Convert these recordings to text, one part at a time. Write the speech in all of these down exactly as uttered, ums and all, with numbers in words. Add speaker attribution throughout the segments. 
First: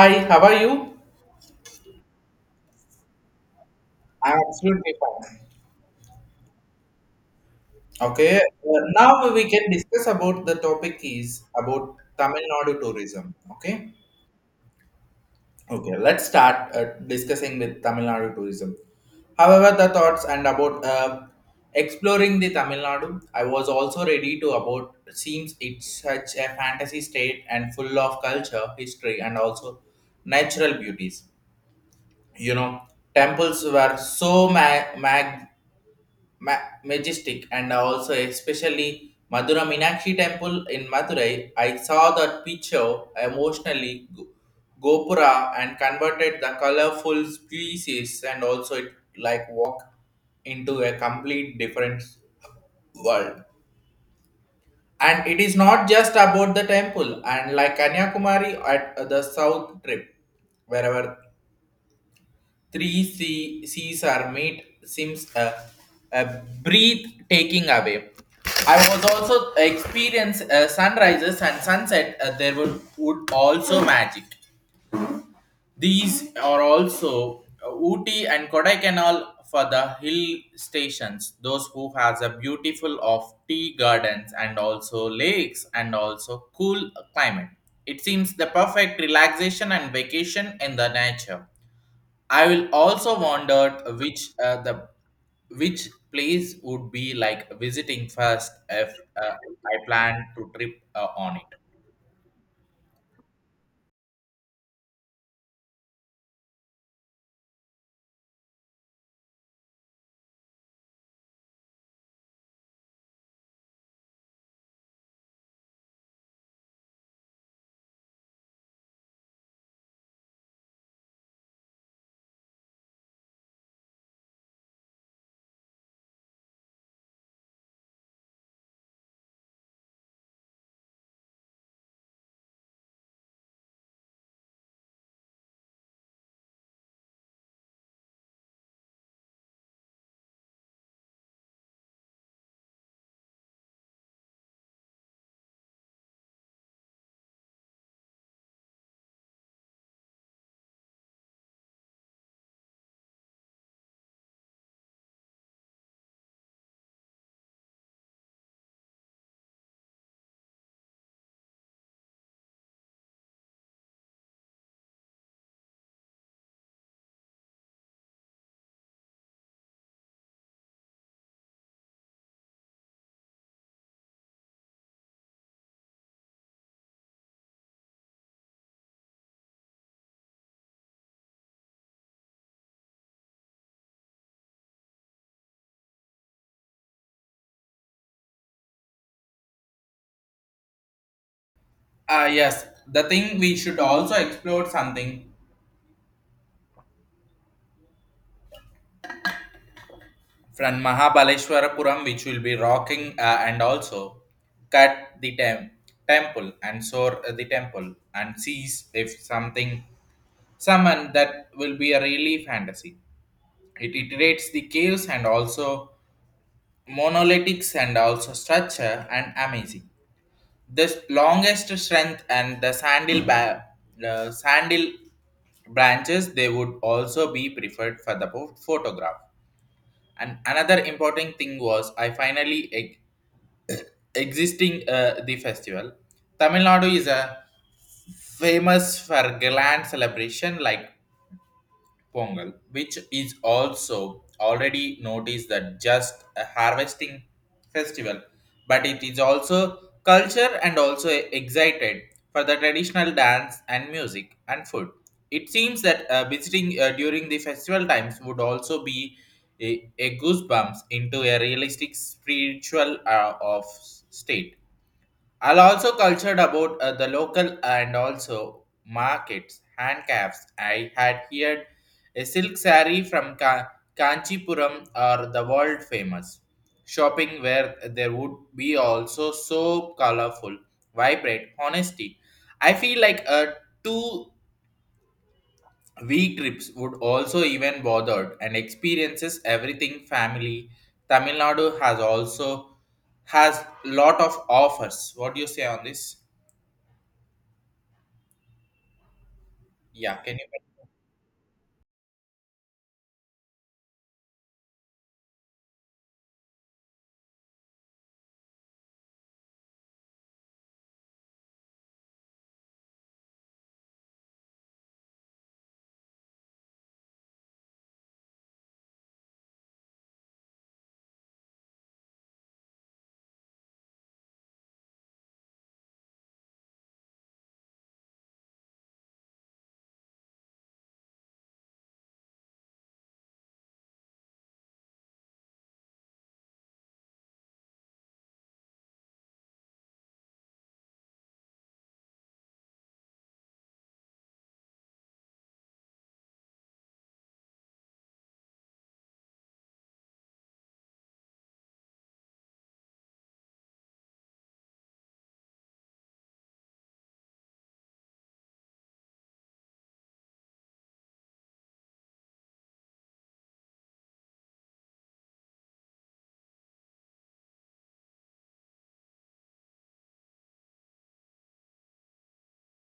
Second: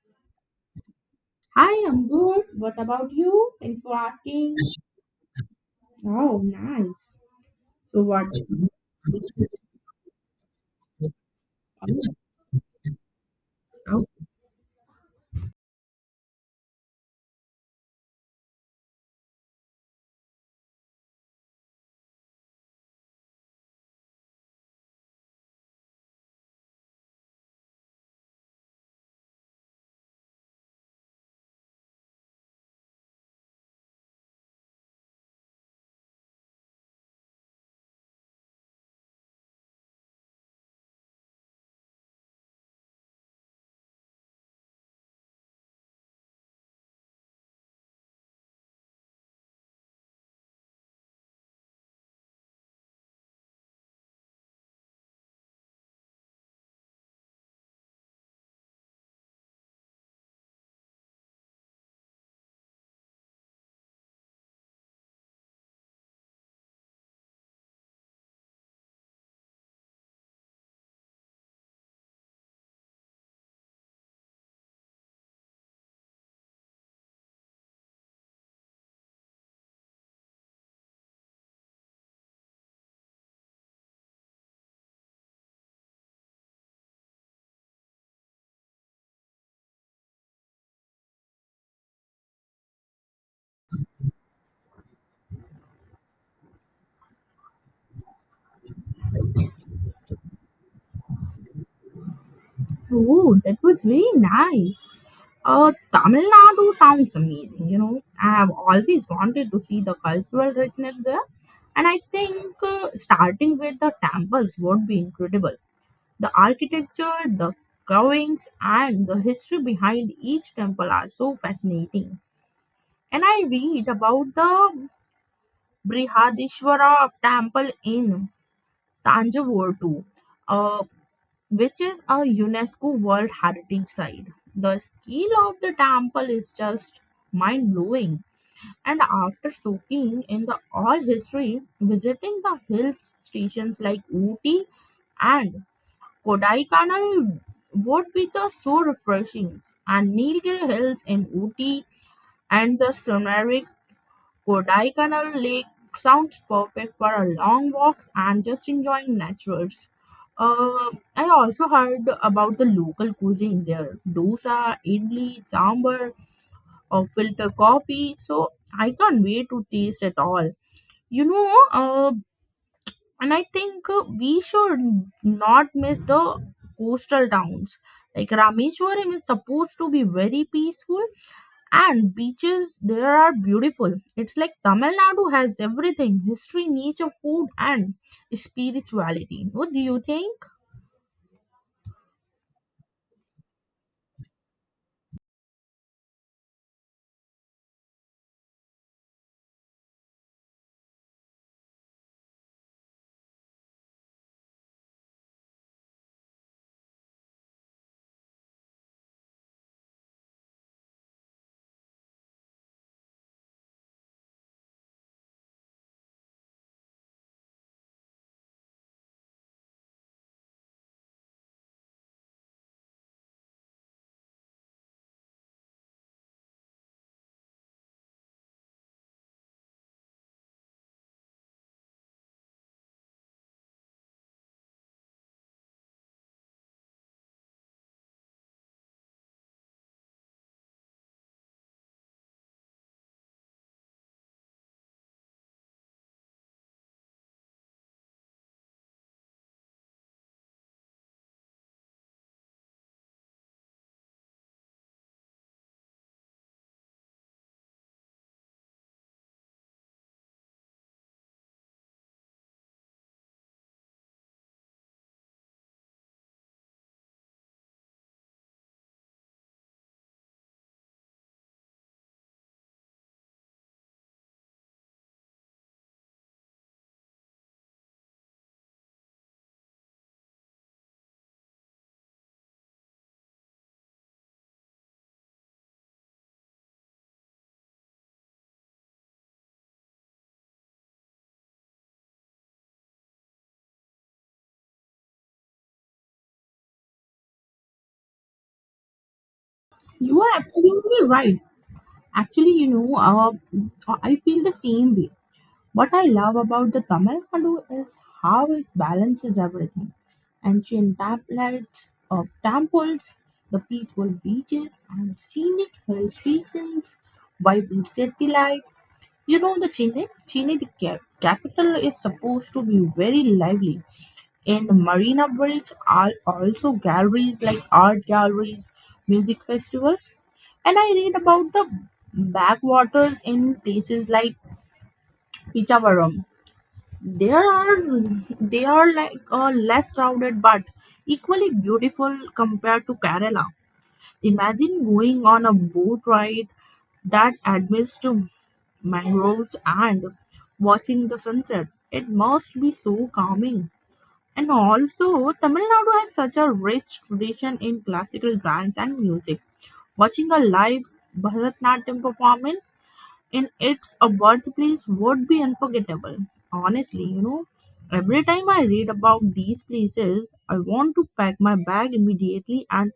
Speaker 1: Hi, how are you?
Speaker 2: Hi, I'm good. What about you? Thanks for
Speaker 1: I'm
Speaker 2: asking.
Speaker 1: absolutely fine.
Speaker 2: Oh, nice. So, what?
Speaker 1: Okay, uh, now we can discuss about the topic is about Tamil Nadu tourism. Okay, okay, let's start uh, discussing with Tamil Nadu tourism. However, the thoughts and about uh, exploring the Tamil Nadu, I was also ready to about seems it's such a fantasy state and full of culture, history, and also natural beauties. You know, temples were so ma- mag ma- majestic and also especially Madura Minakshi temple in Madurai. I saw that picture emotionally go- Gopura and converted the colorful pieces and also it like walk into a complete different world. And it is not just about the temple and like Kanyakumari at the south trip wherever three C- C's are meat seems a, a breath taking away. I was also experience uh, sunrises and sunset. Uh, there were would also magic. These are also uh, Ooty and Kodaikanal for the hill stations. Those who has a beautiful of tea gardens and also lakes and also cool climate. It seems the perfect relaxation and vacation in the nature. I will also wondered which uh, the which place would be like visiting first if uh, I plan to trip uh, on it.
Speaker 2: Oh, that was very nice. Uh, Tamil Nadu sounds amazing. You know, I have always wanted to see the cultural richness there, and I think uh, starting with the temples would be incredible. The architecture, the carvings, and the history behind each temple are so fascinating. And I read about the Brihadishwara Temple in Tanjavur too, uh, which is a UNESCO World Heritage Site. The scale of the temple is just mind blowing. And after soaking in the all history, visiting the hill stations like Ooty and Kodaikanal would be the so refreshing. And Nilgiri Hills in Ooty and the scenery Kodaikanal Lake sounds perfect for a long walks and just enjoying natures. Uh, I also heard about the local cuisine there dosa, idli, sambar, or filter coffee. So I can't wait to taste it all. You know, uh, and I think uh, we should not miss the coastal towns. Like Rameshwaram is supposed to be very peaceful, and beaches there are beautiful. It's like Tamil Nadu has everything: history, nature, food, and spirituality. What do you think?
Speaker 1: Ah yes, the thing we should also explore something from Mahabaleshwarapuram, which will be rocking uh, and also cut the tem- temple and soar uh, the temple and sees if something someone that will be a really fantasy. It iterates the caves and also monolithic and also structure and amazing. The longest strength and the sandal ba- the sandal branches they would also be preferred for the pho- photograph. And another important thing was I finally e- existing uh, the festival. Tamil Nadu is a famous for grand celebration like Pongal, which is also already noticed that just a harvesting festival, but it is also culture and also excited for the traditional dance and music and food. It seems that uh, visiting uh, during the festival times would also be a, a goosebumps into a realistic spiritual uh, of state. I'll also cultured about uh, the local and also markets, handcrafts. I had heard a silk saree from Ka- Kanchipuram are the world famous. Shopping where there would be also so colorful, vibrant, honesty. I feel like a two week trips would also even bothered and experiences everything family. Tamil Nadu has also has lot of offers. What do you say on this? Yeah,
Speaker 2: You are
Speaker 1: can you?
Speaker 2: absolutely right. Actually, you know, uh, I feel the same way. What I love about the Tamil Nadu is how it balances everything. Ancient tablets of temples, the peaceful beaches and scenic hill stations, vibrant city life. You know the Chennai? Chennai, the cap- capital, is supposed to be very lively. And Marina Bridge are also galleries like art galleries, music festivals. And I read about the backwaters in places like Pichavaram. There are they are like uh, less crowded but equally beautiful compared to Kerala. Imagine going on a boat ride that admits to mangroves and watching the sunset. It must be so calming. And also, Tamil Nadu has such a rich tradition in classical dance and music. Watching a live Bharatanatyam performance in its a birthplace would be unforgettable. Honestly, you know, every time I read about these places, I want to pack my bag immediately, and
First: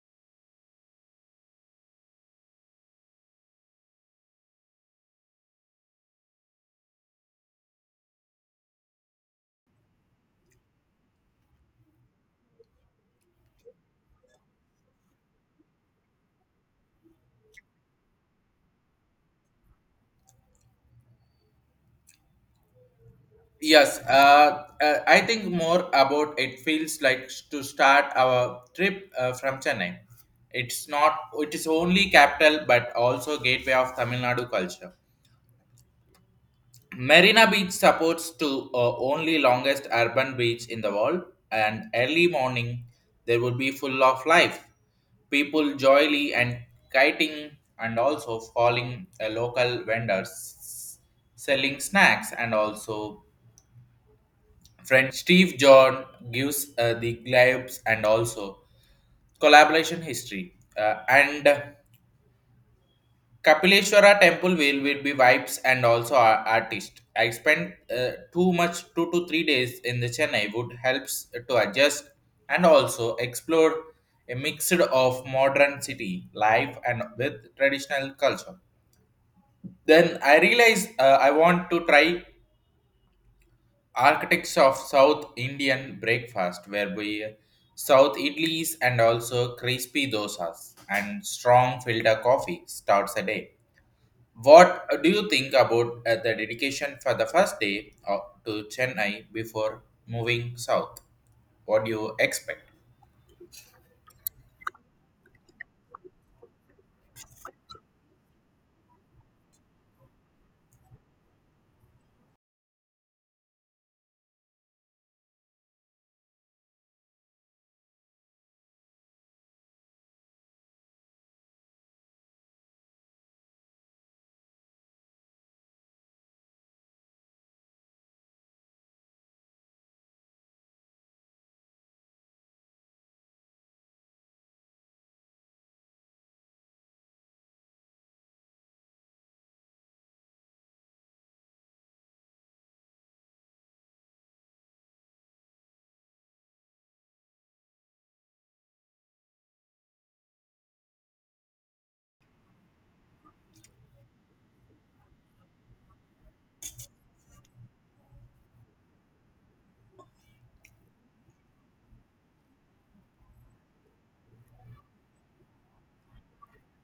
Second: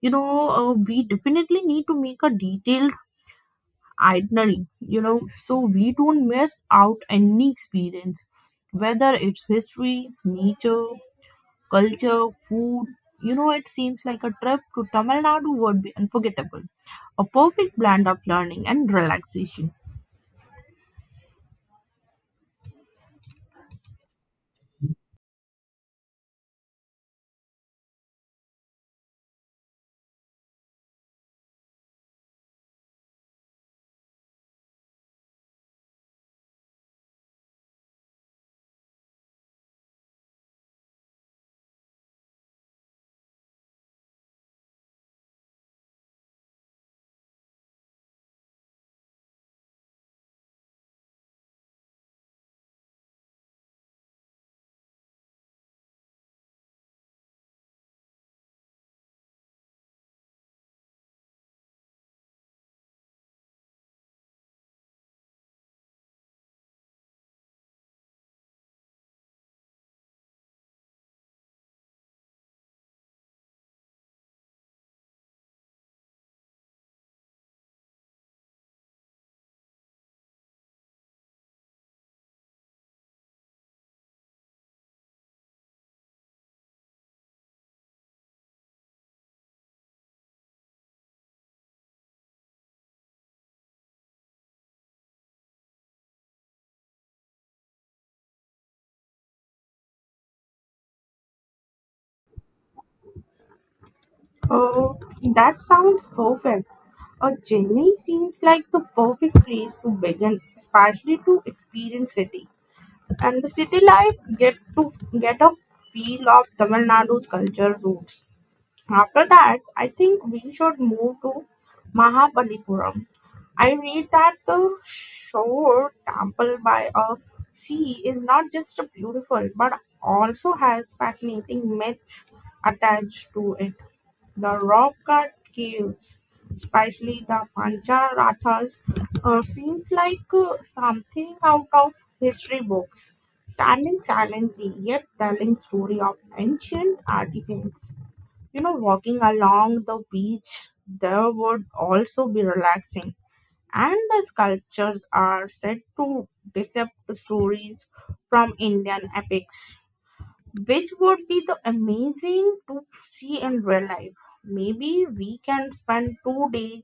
Speaker 2: you know uh, we definitely need to make a detailed itinerary, you know so we don't miss out any experience, whether it's history, nature, culture, food. You know it seems like a trip to Tamil Nadu would be unforgettable, a perfect blend of learning and relaxation.
Speaker 1: Yes, uh, uh, I think more about it feels like to start our trip uh, from Chennai. It's not, it is only capital but also gateway of Tamil Nadu culture. Marina Beach supports to uh, only longest urban beach in the world and early morning there would be full of life. People joyly and kiting and also following uh, local vendors selling snacks and also Friend Steve John gives uh, the glaives and also collaboration history. Uh, and Kapileshwara temple will, will be vibes and also our artist. I spent uh, too much two to three days in the Chennai would helps to adjust and also explore a mixed of modern city life and with traditional culture. Then I realized uh, I want to try architects of South Indian breakfast, whereby South idlis and also crispy dosas and strong filter coffee starts a day. What do you think about uh, the dedication for the first day uh, to Chennai before moving south? What do you expect?
Speaker 2: Oh, that sounds perfect. A Chennai seems like the perfect place to begin, especially to experience city, and the city life get to get a feel of Tamil Nadu's culture roots. After that, I think we should move to Mahabalipuram. I read that the shore temple by a sea is not just beautiful but also has fascinating myths attached to it. The rock cut caves, especially the Pancharathas, uh, seems like uh, something out of history books, standing silently yet telling story of ancient artisans. You know, walking along the beach there would also be relaxing. And the sculptures are said to decept stories from Indian epics, which would be the amazing to see in real life. Maybe we can spend two days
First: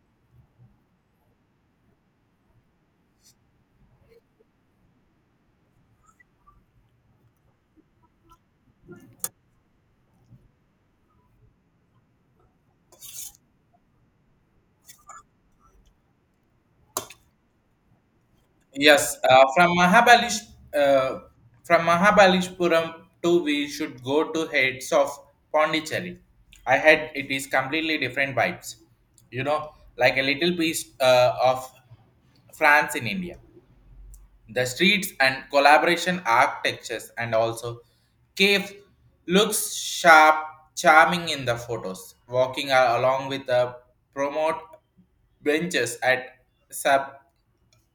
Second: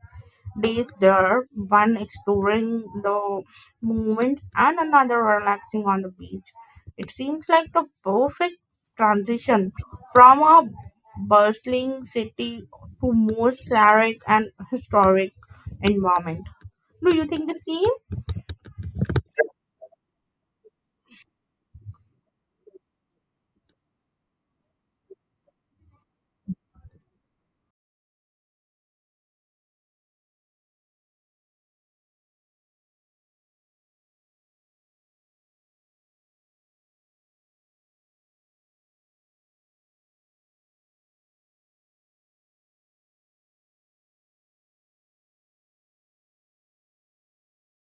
Speaker 2: days there, one exploring the movements and another relaxing on the beach. It seems like the perfect transition from a bustling city to more serene and historic environment. Do you think the same?
Speaker 1: Yes, uh, from Mahabalish, uh, from Mahabalishpuram to we should go to heads of Pondicherry. I had it is completely different vibes, you know, like a little piece uh, of France in India. The streets and collaboration architectures and also cave looks sharp, charming in the photos. Walking a- along with the promote benches at Sab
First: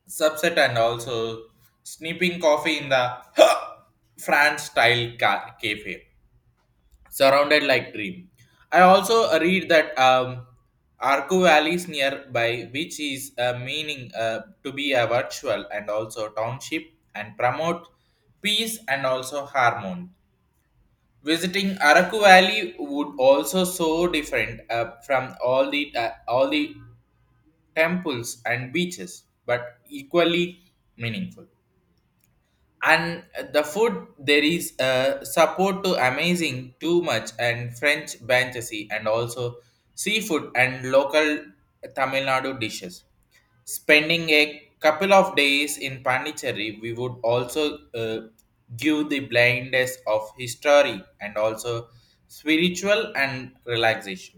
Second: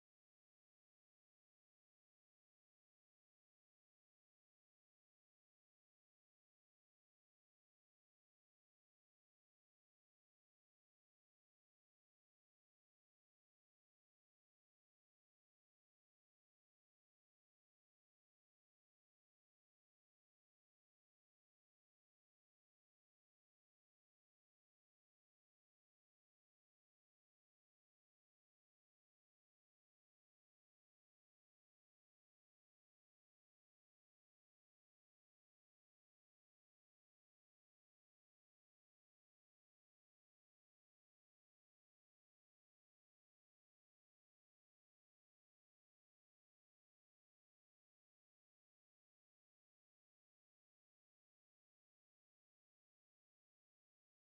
Speaker 1: subset and also snipping coffee in the France style ca- cafe, surrounded like dream. I also read that um, Arco Valley is nearby, which is uh, meaning uh, to be a virtual and also township and promote peace and also harmony. Visiting Araku Valley would also so different uh, from all the uh, all the temples and beaches, but equally meaningful. And the food there is uh, support to amazing too much and french banchasi and also seafood and local Tamil Nadu dishes, spending a couple of days in Pondicherry we would also uh, give the blindness of history and also spiritual and relaxation.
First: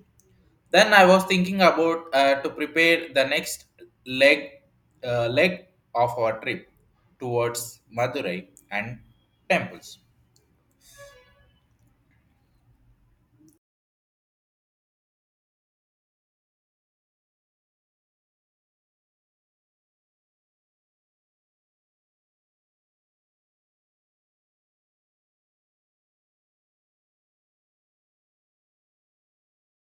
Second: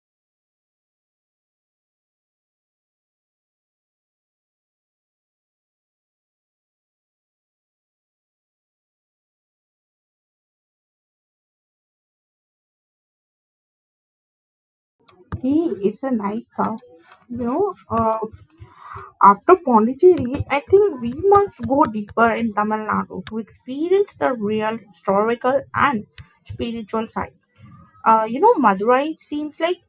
Speaker 1: Then I was thinking about uh, to prepare the next leg uh, leg of our trip towards Madurai and temples.
Speaker 2: Hey, it's a nice thought. You know, uh, After Pondicherry, I think we must go deeper in Tamil Nadu to experience the real historical and spiritual side. Uh, you know, Madurai seems like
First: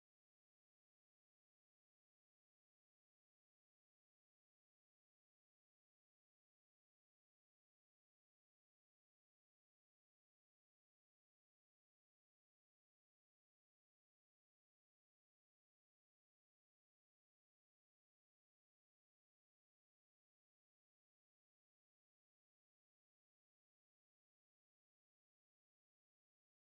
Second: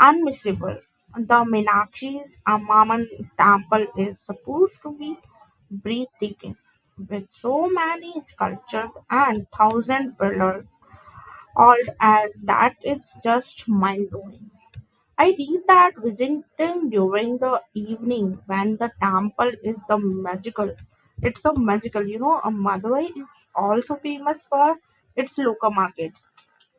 Speaker 2: unmissable. The Meenakshi's Amman temple is supposed to be breathtaking, with so many sculptures and thousand pillars, all as that is just mind blowing. I read that visiting during the evening when the temple is the magical. It's so magical, you know. uh, Madurai is also famous for its local markets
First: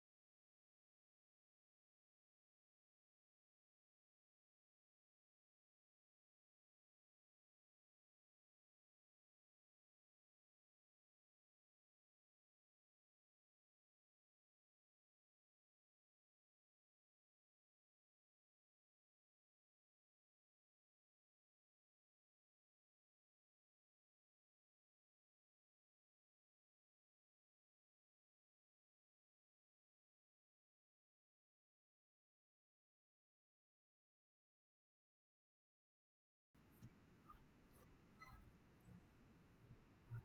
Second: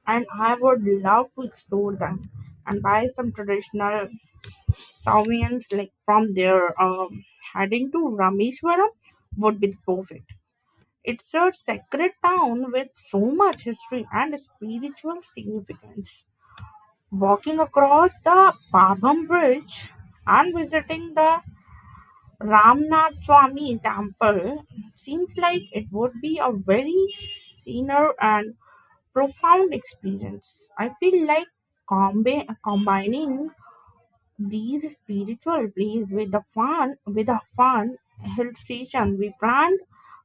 Speaker 2: and I would love to explore them and buy some traditional souvenirs like from there. Um, heading to Rameshwaram would be perfect. It's a sacred town with so much history and spiritual significance. Walking across the Babam Bridge and visiting the Ramnath Swami temple seems like it would be a very scenery and profound experience. I feel like combi- combining these spiritual breeze with the fun with a fun hill station we planned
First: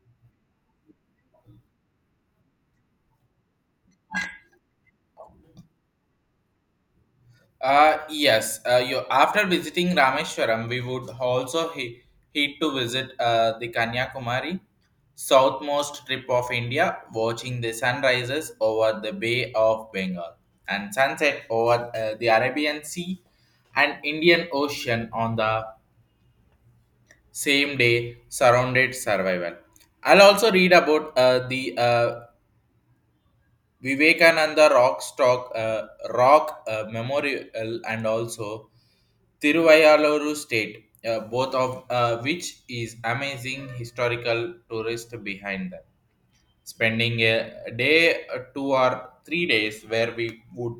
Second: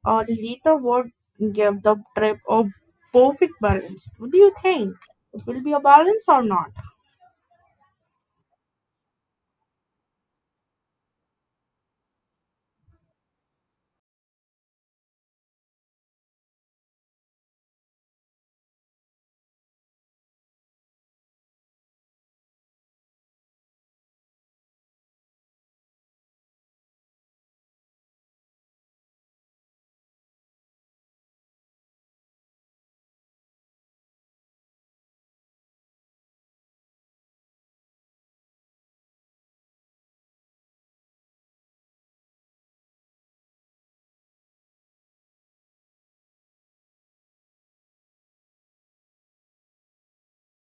Speaker 2: uh, later would give the trip a perfect balance. What do you think? It will be a balance or not?
Speaker 1: Uh, yes, uh, you, after visiting Rameshwaram, we would also he, head to visit uh, the Kanyakumari, southmost tip of India, watching the sunrises over the Bay of Bengal and sunset over uh, the Arabian Sea and Indian Ocean on the same day surrounded survival. I'll also read about uh, the uh, vivekananda rock stock uh, rock uh, memorial and also Tiruvayaluru state uh, both of uh, which is amazing historical tourist behind them, spending a day uh, two or three days where we would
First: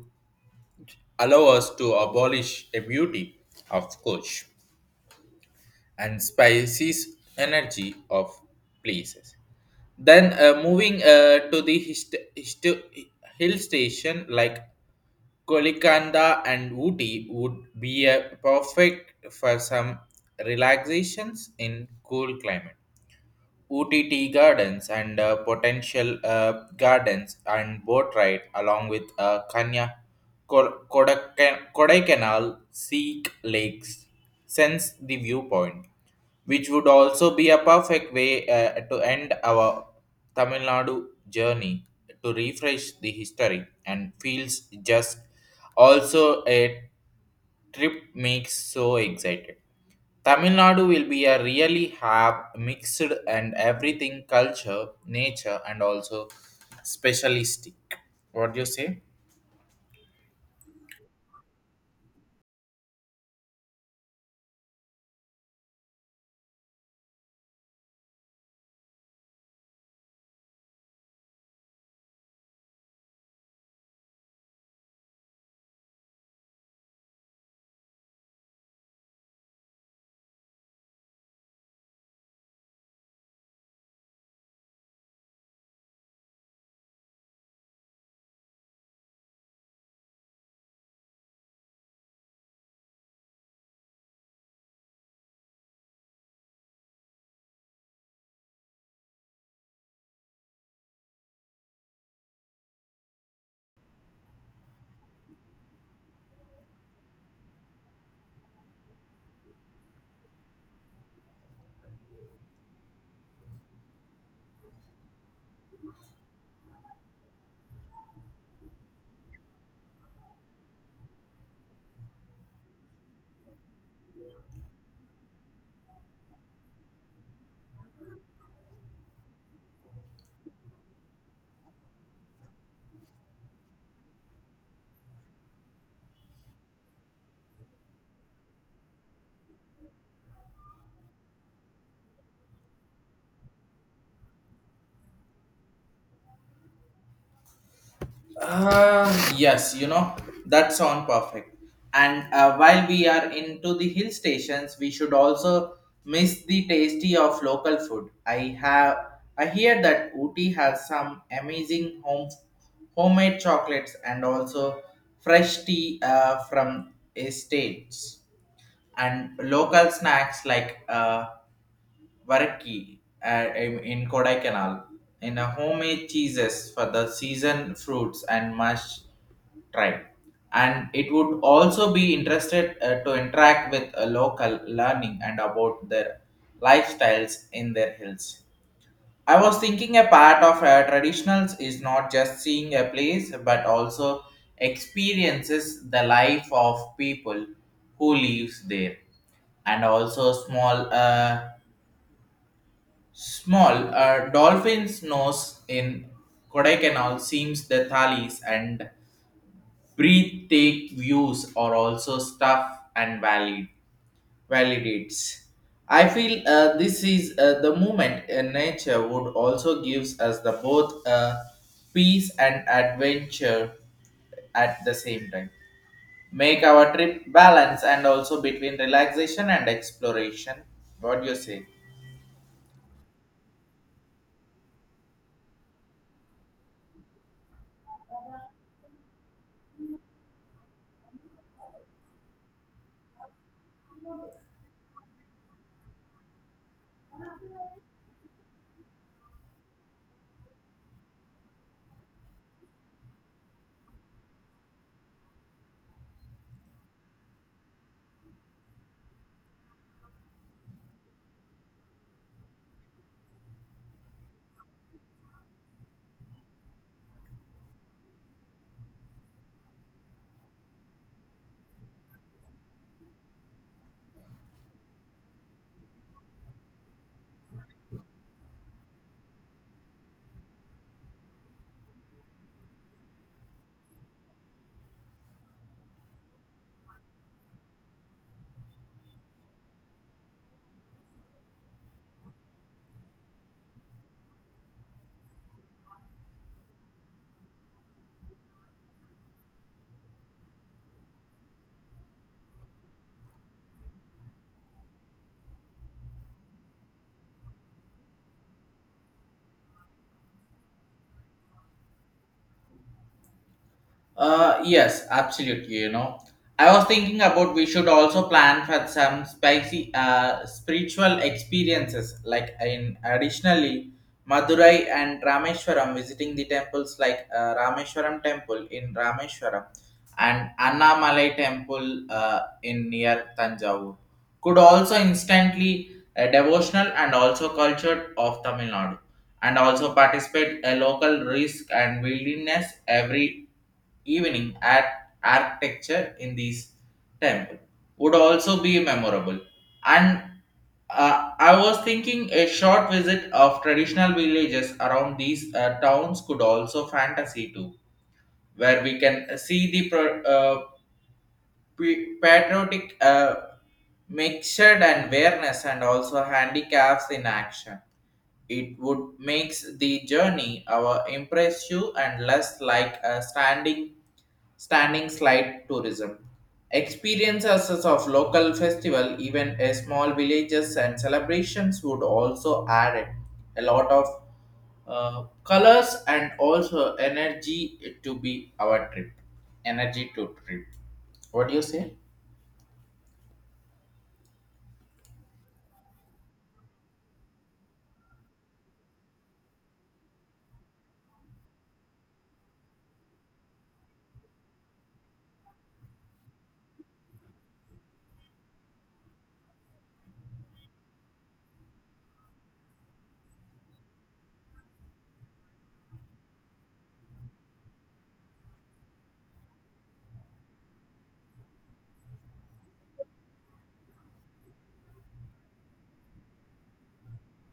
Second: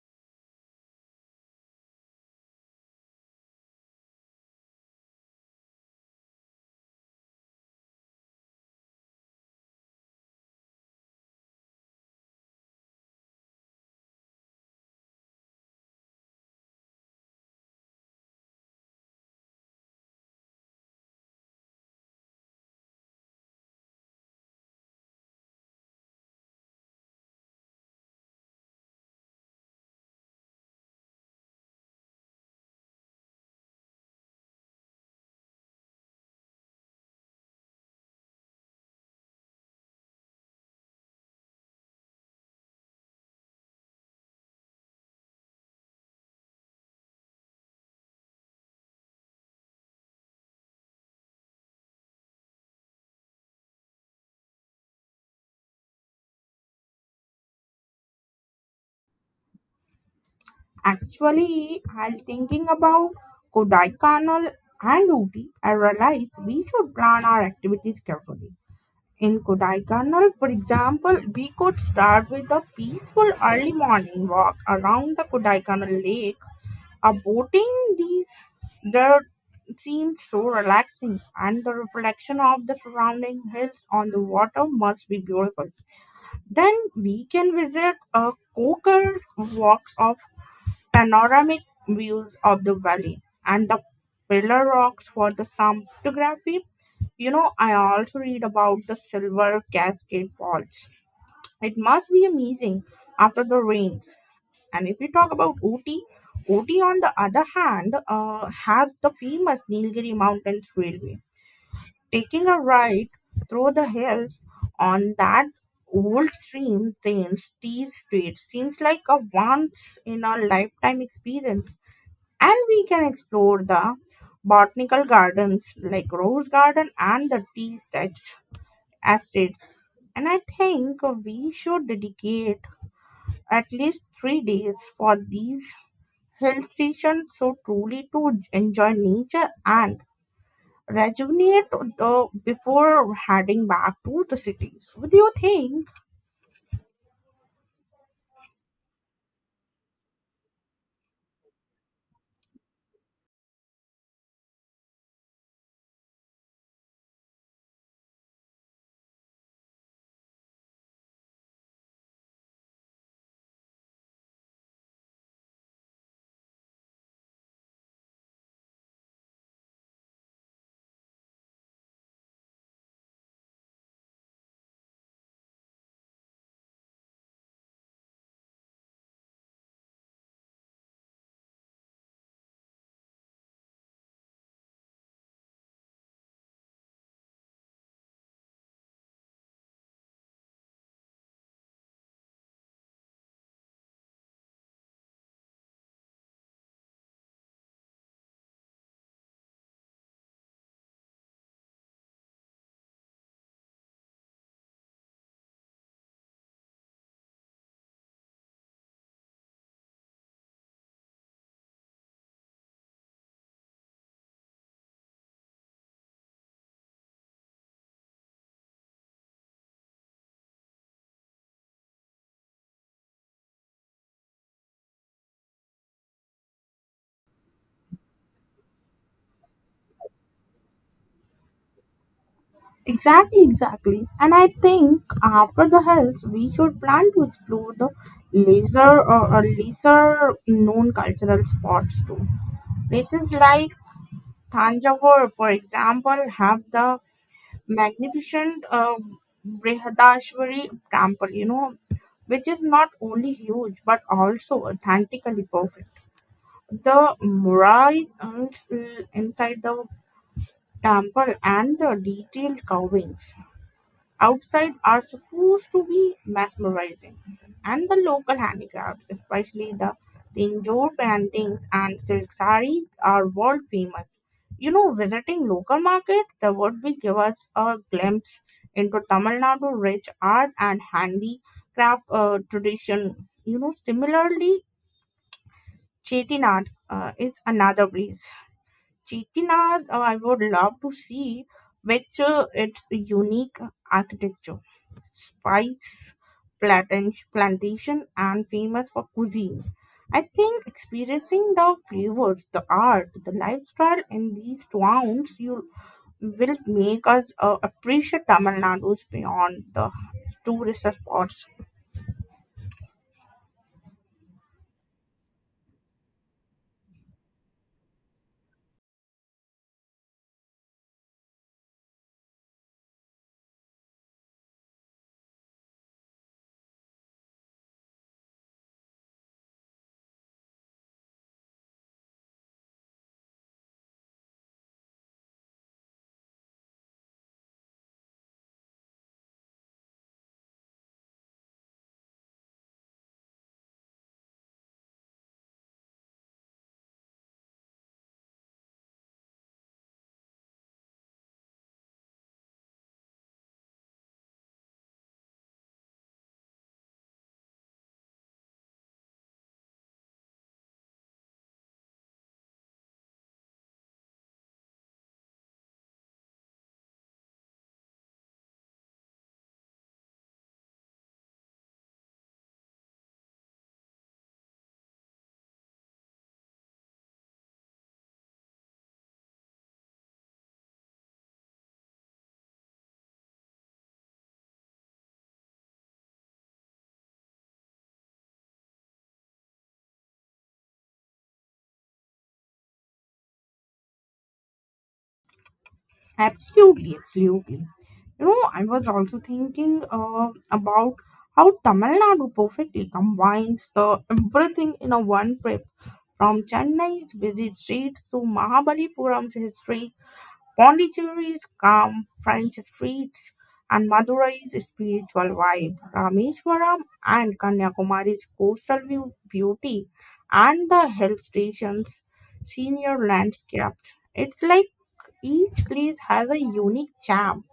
Speaker 1: allow us to abolish the beauty of coach and species energy of places. Then uh, moving uh, to the hist- hist- hill station like Kolikanda and Ooty would be uh, perfect for some relaxations in cool climate. O T T gardens and uh, potential uh, gardens and boat ride along with uh, Kanya Ko- Kodaika- Kodaikanal Seek Lakes sense the viewpoint, which would also be a perfect way uh, to end our Tamil Nadu journey to refresh the history and feels just also a trip makes so excited. Tamil Nadu will be a really have mixed and everything culture, nature, and also specialistic. What do you say?
Speaker 2: Actually, I'm thinking about Kodaikanal and Ooty. I realized we should plan our activities carefully. In Kodaikanal, for example, we could start with a peaceful early morning walk around the Kodaikanal lake. A boating these there seemed so relaxing and the reflection of the surrounding hills on the water must be beautiful. Then we can visit a Kokar walks of panoramic views of the valley and the pillar rocks for the some photography. You know, I also read about the Silver Cascade Falls. It must be amazing after the rains. And if you talk about Ooty, Ooty on the other hand uh, has the famous Nilgiri Mountains Railway. Taking a ride through the hills on that old stream trains, steel street seems like a once in a lifetime experience, and we can explore the botanical gardens like rose garden and the tea sets estates. And I think we should dedicate at least three days for these hill stations, so truly to enjoy nature and rejuvenate the before heading back to the cities. What do you think?
Speaker 1: Uh, yes, you know, that sound perfect. And uh, while we are into the hill stations, we should also miss the tasty of local food. I have I hear that Ooty has some amazing home homemade chocolates and also fresh tea uh, from estates and local snacks like uh, varaki uh, in in Kodaikanal in a homemade cheeses for the season fruits and mush tribe. And it would also be interested uh, to interact with a local learning and about their lifestyles in their hills. I was thinking a part of uh, traditionals is not just seeing a place but also experiences the life of people who lives there. And also small uh, small uh, dolphins nose in Kodaikanal seems the thalis and take views are also stuff and valid validates. I feel uh, this is uh, the moment in nature would also gives us the both uh, peace and adventure at the same time. Make our trip balance and also between relaxation and exploration. What do you say?
Speaker 2: Exactly, exactly. And I think after the hills, we should plan to explore the lesser or uh, lesser known cultural spots too. Places like Thanjavur, for example, have the magnificent uh, Brihadashwari temple, you know, which is not only huge but also authentically perfect. The murals inside the temple and the detailed carvings outside are supposed to be mesmerizing. And the local handicrafts, especially the Tinjore paintings and silk sarees, are world famous. You know, visiting local markets that would be give us a glimpse into Tamil Nadu rich art and handicraft uh, tradition. You know, similarly, Chettinad uh, is another place. Chettinad, uh, I would love to see, which uh, its unique architecture, spice plantation, plantation, and famous for cuisine. I think experiencing the flavors, the art, the lifestyle in these towns, you will make us uh, appreciate Tamil Nadu's beyond the tourist spots.
Speaker 1: Uh, yes, absolutely. You know, I was thinking about we should also plan for some spicy uh, spiritual experiences, like in additionally Madurai and Rameshwaram, visiting the temples like uh, Rameshwaram Temple in Rameshwaram and Annamalai Temple uh, in near Tanjavur could also instantly a devotional and also culture of Tamil Nadu and also participate a local risk and wilderness every evening at architecture in these temple would also be memorable. And uh, I was thinking a short visit of traditional villages around these uh, towns could also fantasy too, where we can see the pro- uh, p- patriotic uh, mixture and awareness and also handicaps in action. It would makes the journey our impressive and less like a standing standing slide tourism. Experiences of local festival, even a small villages and celebrations would also add it a lot of uh, colors and also energy to be our trip. Energy to trip. What do you say?
Speaker 2: Absolutely, absolutely. You know, I was also thinking uh, about how Tamil Nadu perfectly combines the everything in a one trip, from Chennai's busy streets to Mahabalipuram's history, Pondicherry's calm French streets, and Madurai's spiritual vibe, Rameshwaram and Kanyakumari's coastal view beauty, and the hill stations' senior landscapes. It's like each place has a unique charm,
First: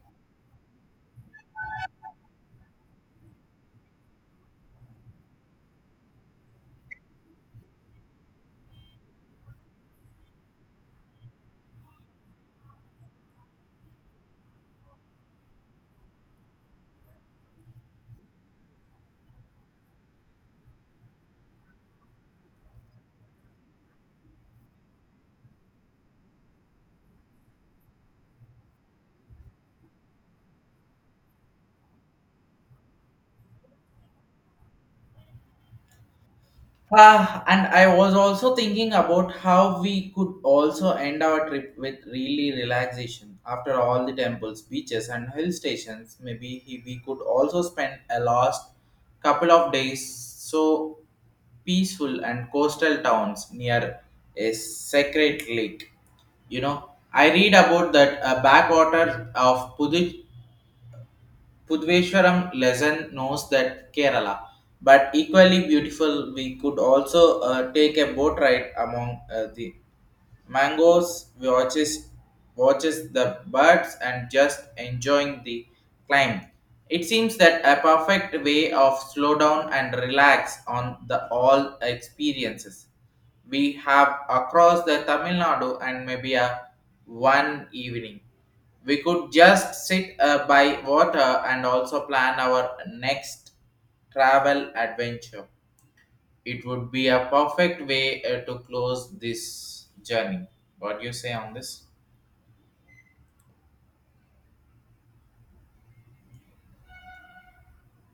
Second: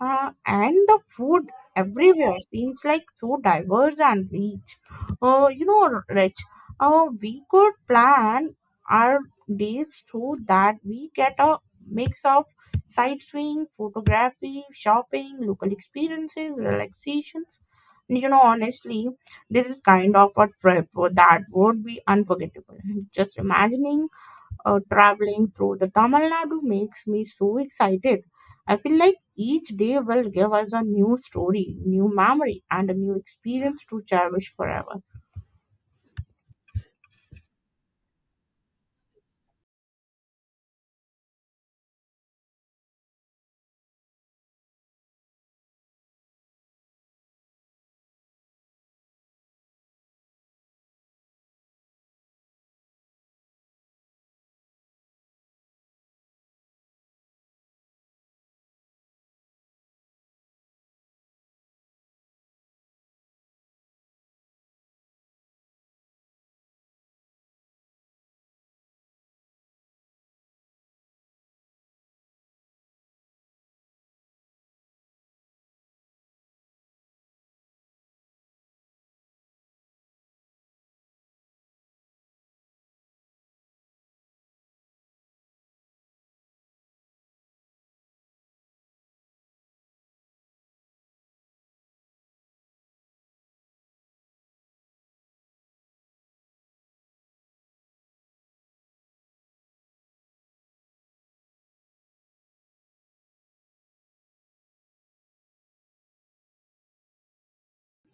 Speaker 2: uh, and the food everywhere seems like so diverse and rich. Uh, you know, rich. Uh, we could plan our days so that we get a mix of sightseeing, photography, shopping, local experiences, relaxations. You know, honestly, this is kind of a trip that would be unforgettable. Just imagining uh, traveling through the Tamil Nadu makes me so excited. I feel like each day will give us a new story, new memory, and a new experience to cherish forever.
Speaker 1: Ah, and I was also thinking about how we could also end our trip with really relaxation. After all the temples, beaches, and hill stations, maybe he- we could also spend a last couple of days so peaceful and coastal towns near a sacred lake. You know, I read about that uh, backwater of Pudu- Pudveshwaram lesson knows that Kerala, but equally beautiful, we could also uh, take a boat ride among uh, the Mangoes watches watches the birds and just enjoying the climb. It seems that a perfect way of slow down and relax on the all experiences we have across the Tamil Nadu, and maybe a one evening. We could just sit uh, by water and also plan our next travel adventure. It would be a perfect way uh, to close this journey. What do you say on this?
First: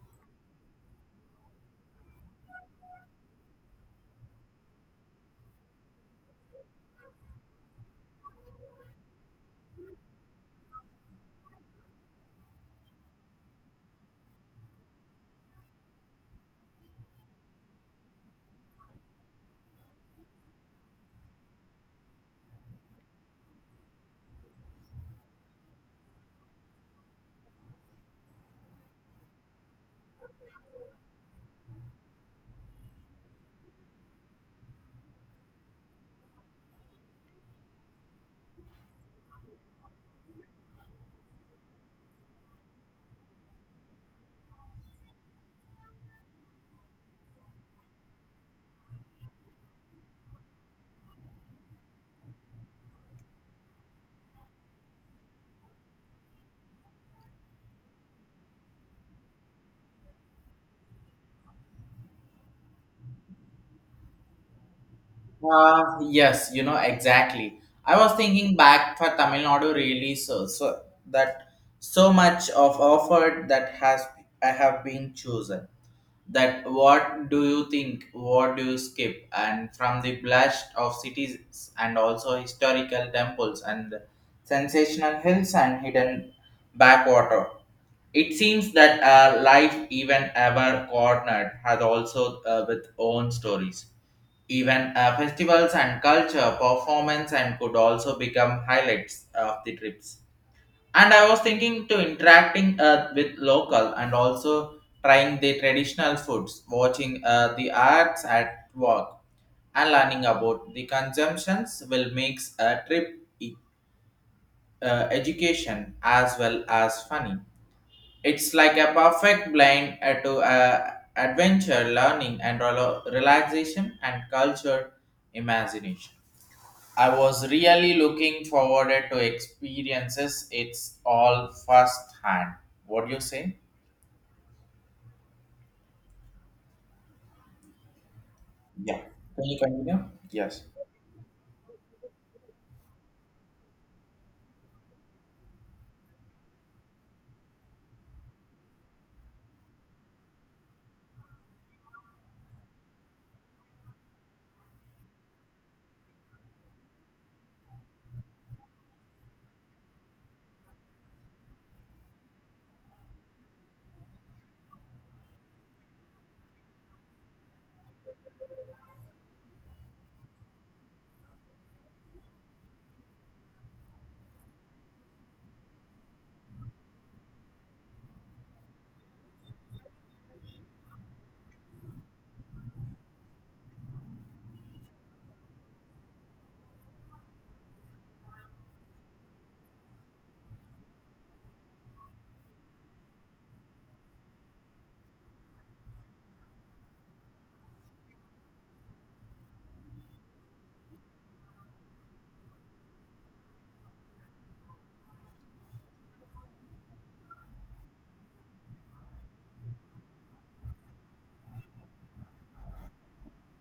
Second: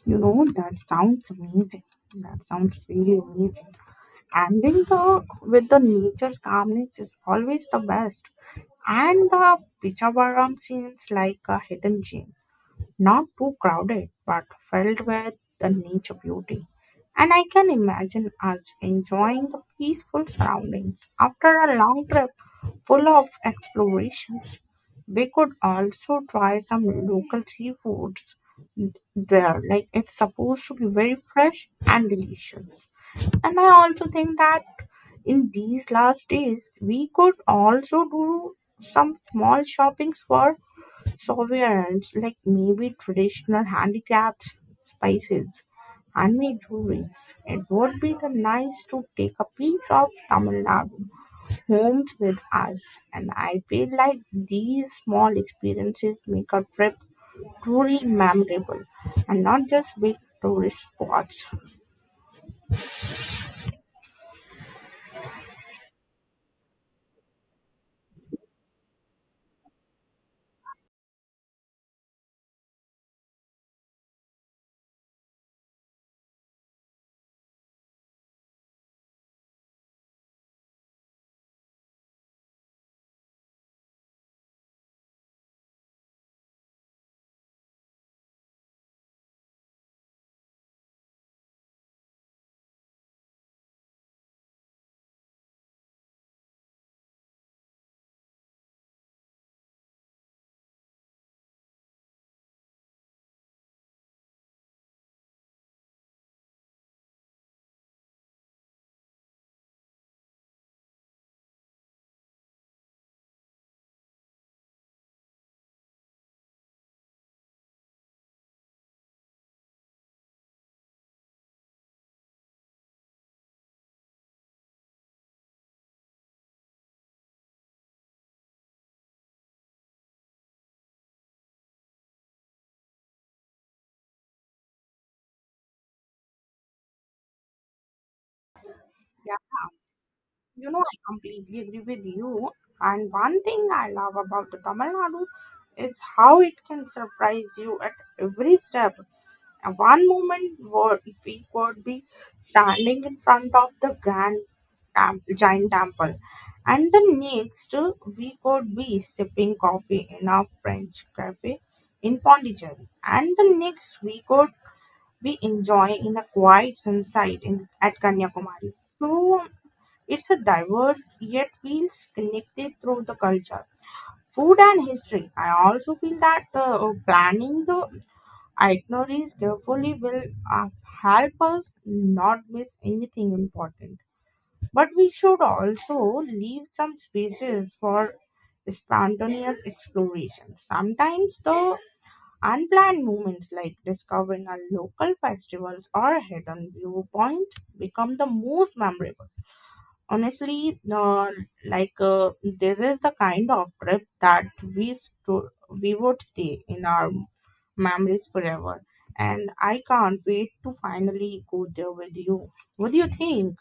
Speaker 2: You know, that sounds amazing. That sounds really amazing. Ending the, with the nature's calmness is always the best. And the Pichabaram seems like a hidden gem. Not too crowded, but filled with the nature beauty. And I can imagine us enjoying the peaceful surroundings after a long trip full of explorations. We could also try some local seafoods there. Like it's supposed to be very fresh and delicious. And I also think that in these last days, we could also do some small shoppings for souvenirs like maybe traditional handicrafts, spices, handmade jewelries. It would be the nice to take a piece of Tamil Nadu homes with us, and I feel like these small experiences make a trip truly memorable and not just big tourist spots.
Speaker 1: Uh, yes, you know, exactly. I was thinking back for Tamil Nadu really so, so that so much of offered that has I have been chosen. That what do you think? What do you skip? And from the blush of cities and also historical temples and sensational hills and hidden backwater. It seems that uh, life, even ever cornered, has also uh, with own stories. Even uh, festivals and culture, performance, and could also become highlights of the trips. And I was thinking to interacting uh, with local and also trying the traditional foods, watching uh, the arts at work, and learning about the consumptions will make a trip e- uh, education as well as funny. It's like a perfect blend uh, to uh, adventure, learning, and relo- relaxation and culture imagination. I was really looking forward to experiences. It's all first hand. What do you say? Yeah.
Speaker 2: Yeah,
Speaker 1: Can you continue? Yes.
Speaker 2: you know, I completely agree with you. And one thing I love about the Tamil Nadu is how it can surprise you at every step. Uh, One moment wo- we would be standing in front of the grand tem- giant temple, and the next uh, we could be sipping coffee in a French cafe in Pondicherry, and the next we could be enjoying in a quiet sunset in at Kanyakumari. So it's a diverse yet feels connected through the culture, food, and history. I also feel that uh, planning the Ignore carefully will uh, help us not miss anything important. But we should also leave some spaces for spontaneous exploration. Sometimes the unplanned moments like discovering a local festivals or hidden viewpoints become the most memorable. Honestly, uh, like uh, this is the kind of trip that we stu- we would stay in our memories forever. And I can't wait to finally go there with you. What do you think?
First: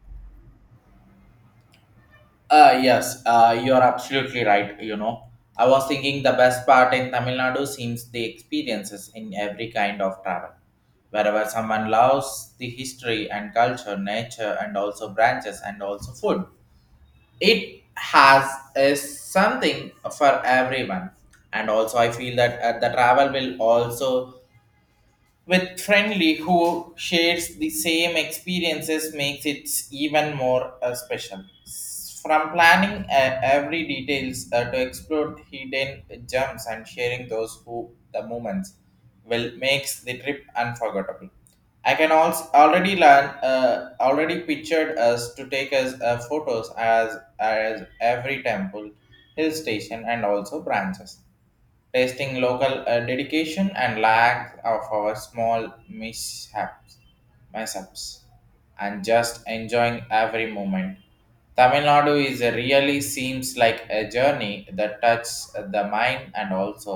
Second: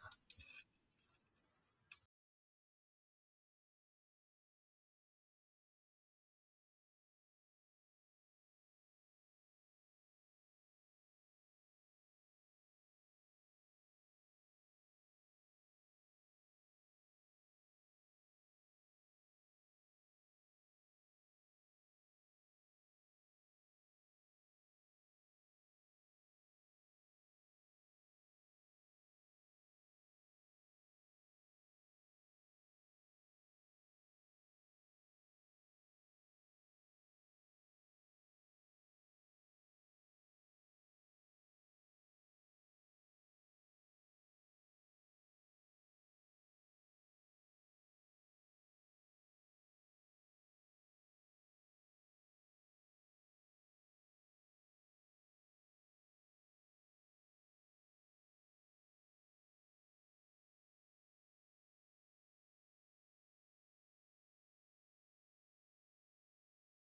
Speaker 1: Uh, yes, uh, you're absolutely right. You know, I was thinking the best part in Tamil Nadu seems the experiences in every kind of travel. Wherever someone loves the history and culture, nature, and also branches and also food, it has a something for everyone. And also, I feel that uh, the travel will also with friendly who shares the same experiences makes it even more uh, special. S- from planning uh, every details uh, to explore hidden gems and sharing those who the moments will makes the trip unforgettable. I can also already learn uh, already pictured us to take us uh, photos as as every temple hill station and also branches, tasting local uh, dedication and lack of our small mishaps, mishaps, and just enjoying every moment. Tamil Nadu is a really seems like a journey that touches the mind and also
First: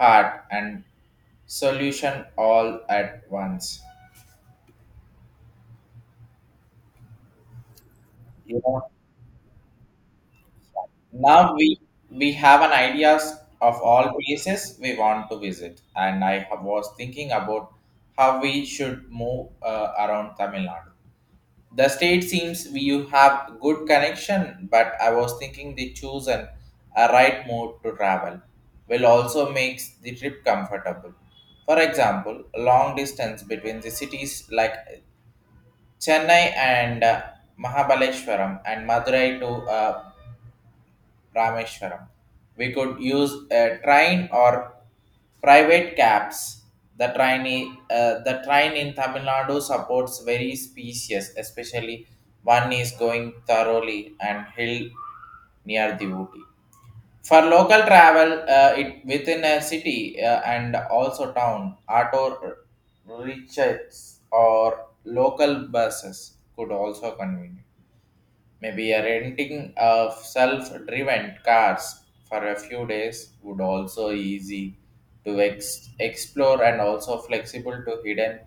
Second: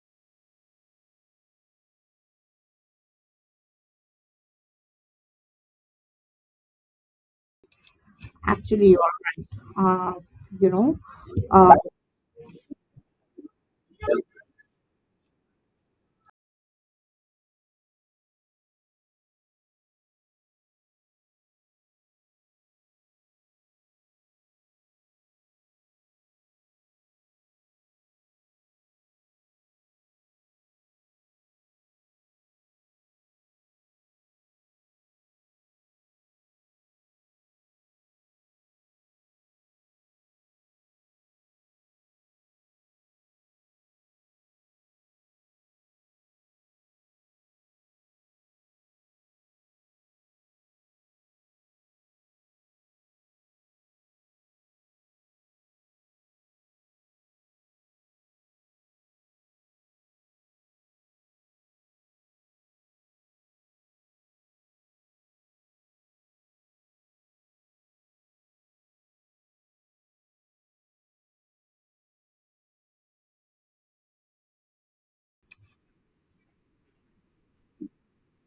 Speaker 1: heart and solution all at once. You know,
Speaker 2: Actually, you are, uh, you know,
Speaker 1: now
Speaker 2: uh,
Speaker 1: we we have an ideas of all places we want to visit, and I have- was thinking about how we should move uh, around Tamil Nadu. The state seems we you have good connection, but I was thinking they choose an a right mode to travel will also makes the trip comfortable. For example, long distance between the cities like Chennai and uh, Mahabaleshwaram and Madurai to uh, Rameshwaram. We could use a train or private cabs. The train, i- uh, the train in Tamil Nadu supports very species, especially one is going thoroughly and hill near the Ooty. For local travel, uh, it within a city uh, and also town, auto rickshaws or local buses could also convene. Maybe a renting of self-driven cars for a few days would also easy to ex- explore and also flexible to hidden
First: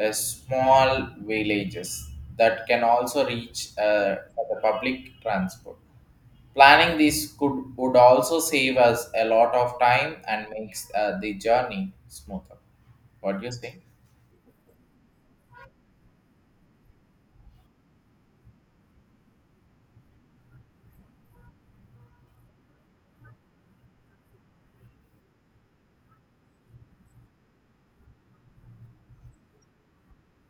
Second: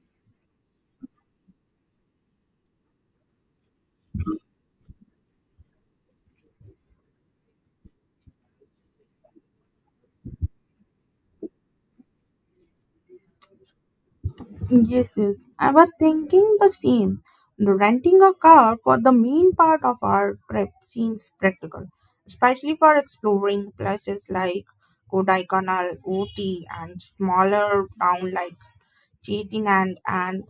Speaker 1: uh, small villages that can also reach uh, the public transport. Planning this could would also save us a lot of time and makes uh, the journey smoother. What do you think?
Speaker 2: yes, yes. I was thinking the same. Renting a car for the main part of our trip seems practical, especially for exploring places like Kodaikanal, Ooty, and smaller town like Chettinad and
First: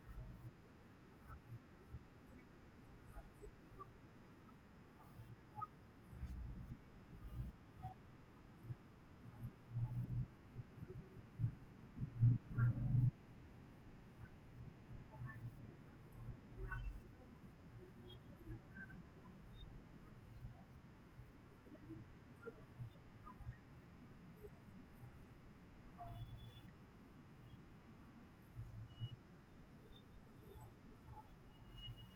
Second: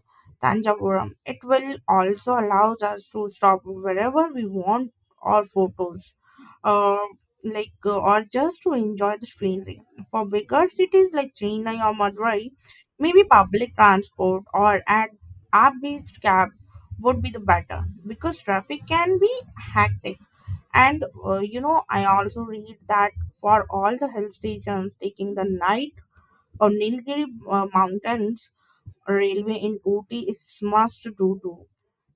Speaker 2: Tanjavur. It will also allow us to stop wherever we want our photos, uh, like uh, or just to enjoy the scenery. For bigger cities like Chennai or Madurai, maybe public transport or at app-based cab would be the better because traffic can be hectic. And uh, you know, I also read that for all the hill stations, taking the night or Nilgiri uh, mountains railway in Ooty is must do too.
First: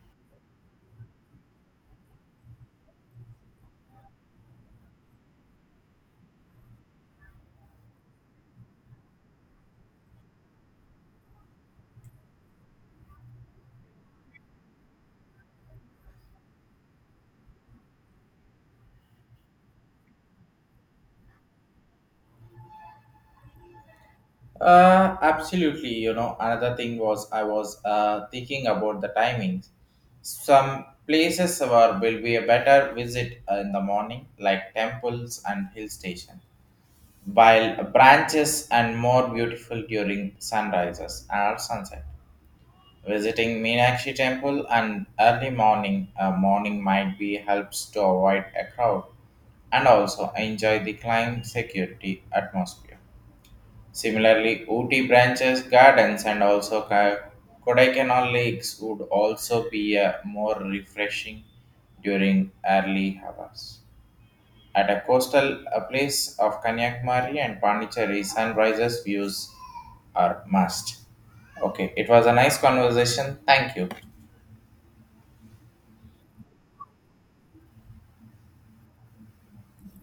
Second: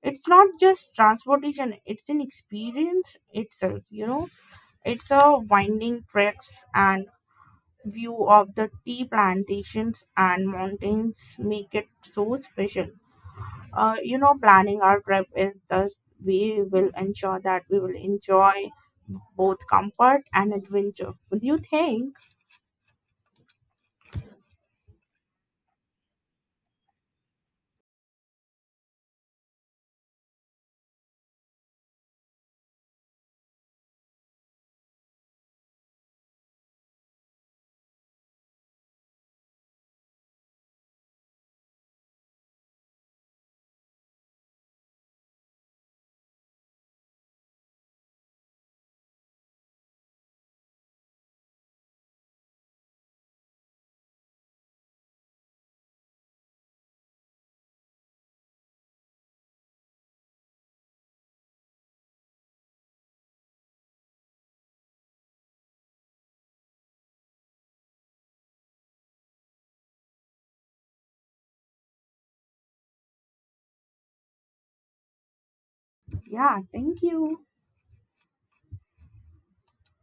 Speaker 2: It's not just transportation, it's an experience itself, you know. It's a winding tracks and view of the tea plantations and mountains make it so special. Uh, you know, planning our trip is thus we will ensure that we will enjoy both comfort and adventure. What do you think?
Speaker 1: Uh, absolutely. You know, another thing was I was uh, thinking about the timings. Some places were will be a better visit uh, in the morning, like temples and hill station, while branches and more beautiful during sunrises and sunset. Visiting Meenakshi temple and early morning uh, morning might be helps to avoid a crowd and also enjoy the climb security atmosphere. Similarly, Ooty branches, gardens, and also Ka- Kodaikanal lakes would also be uh, more refreshing during early hours. At a coastal uh, place of Kanyakumari and Pondicherry, sunrises views are must. Okay, it was a nice conversation. Thank you.
Speaker 2: Yeah, thank you.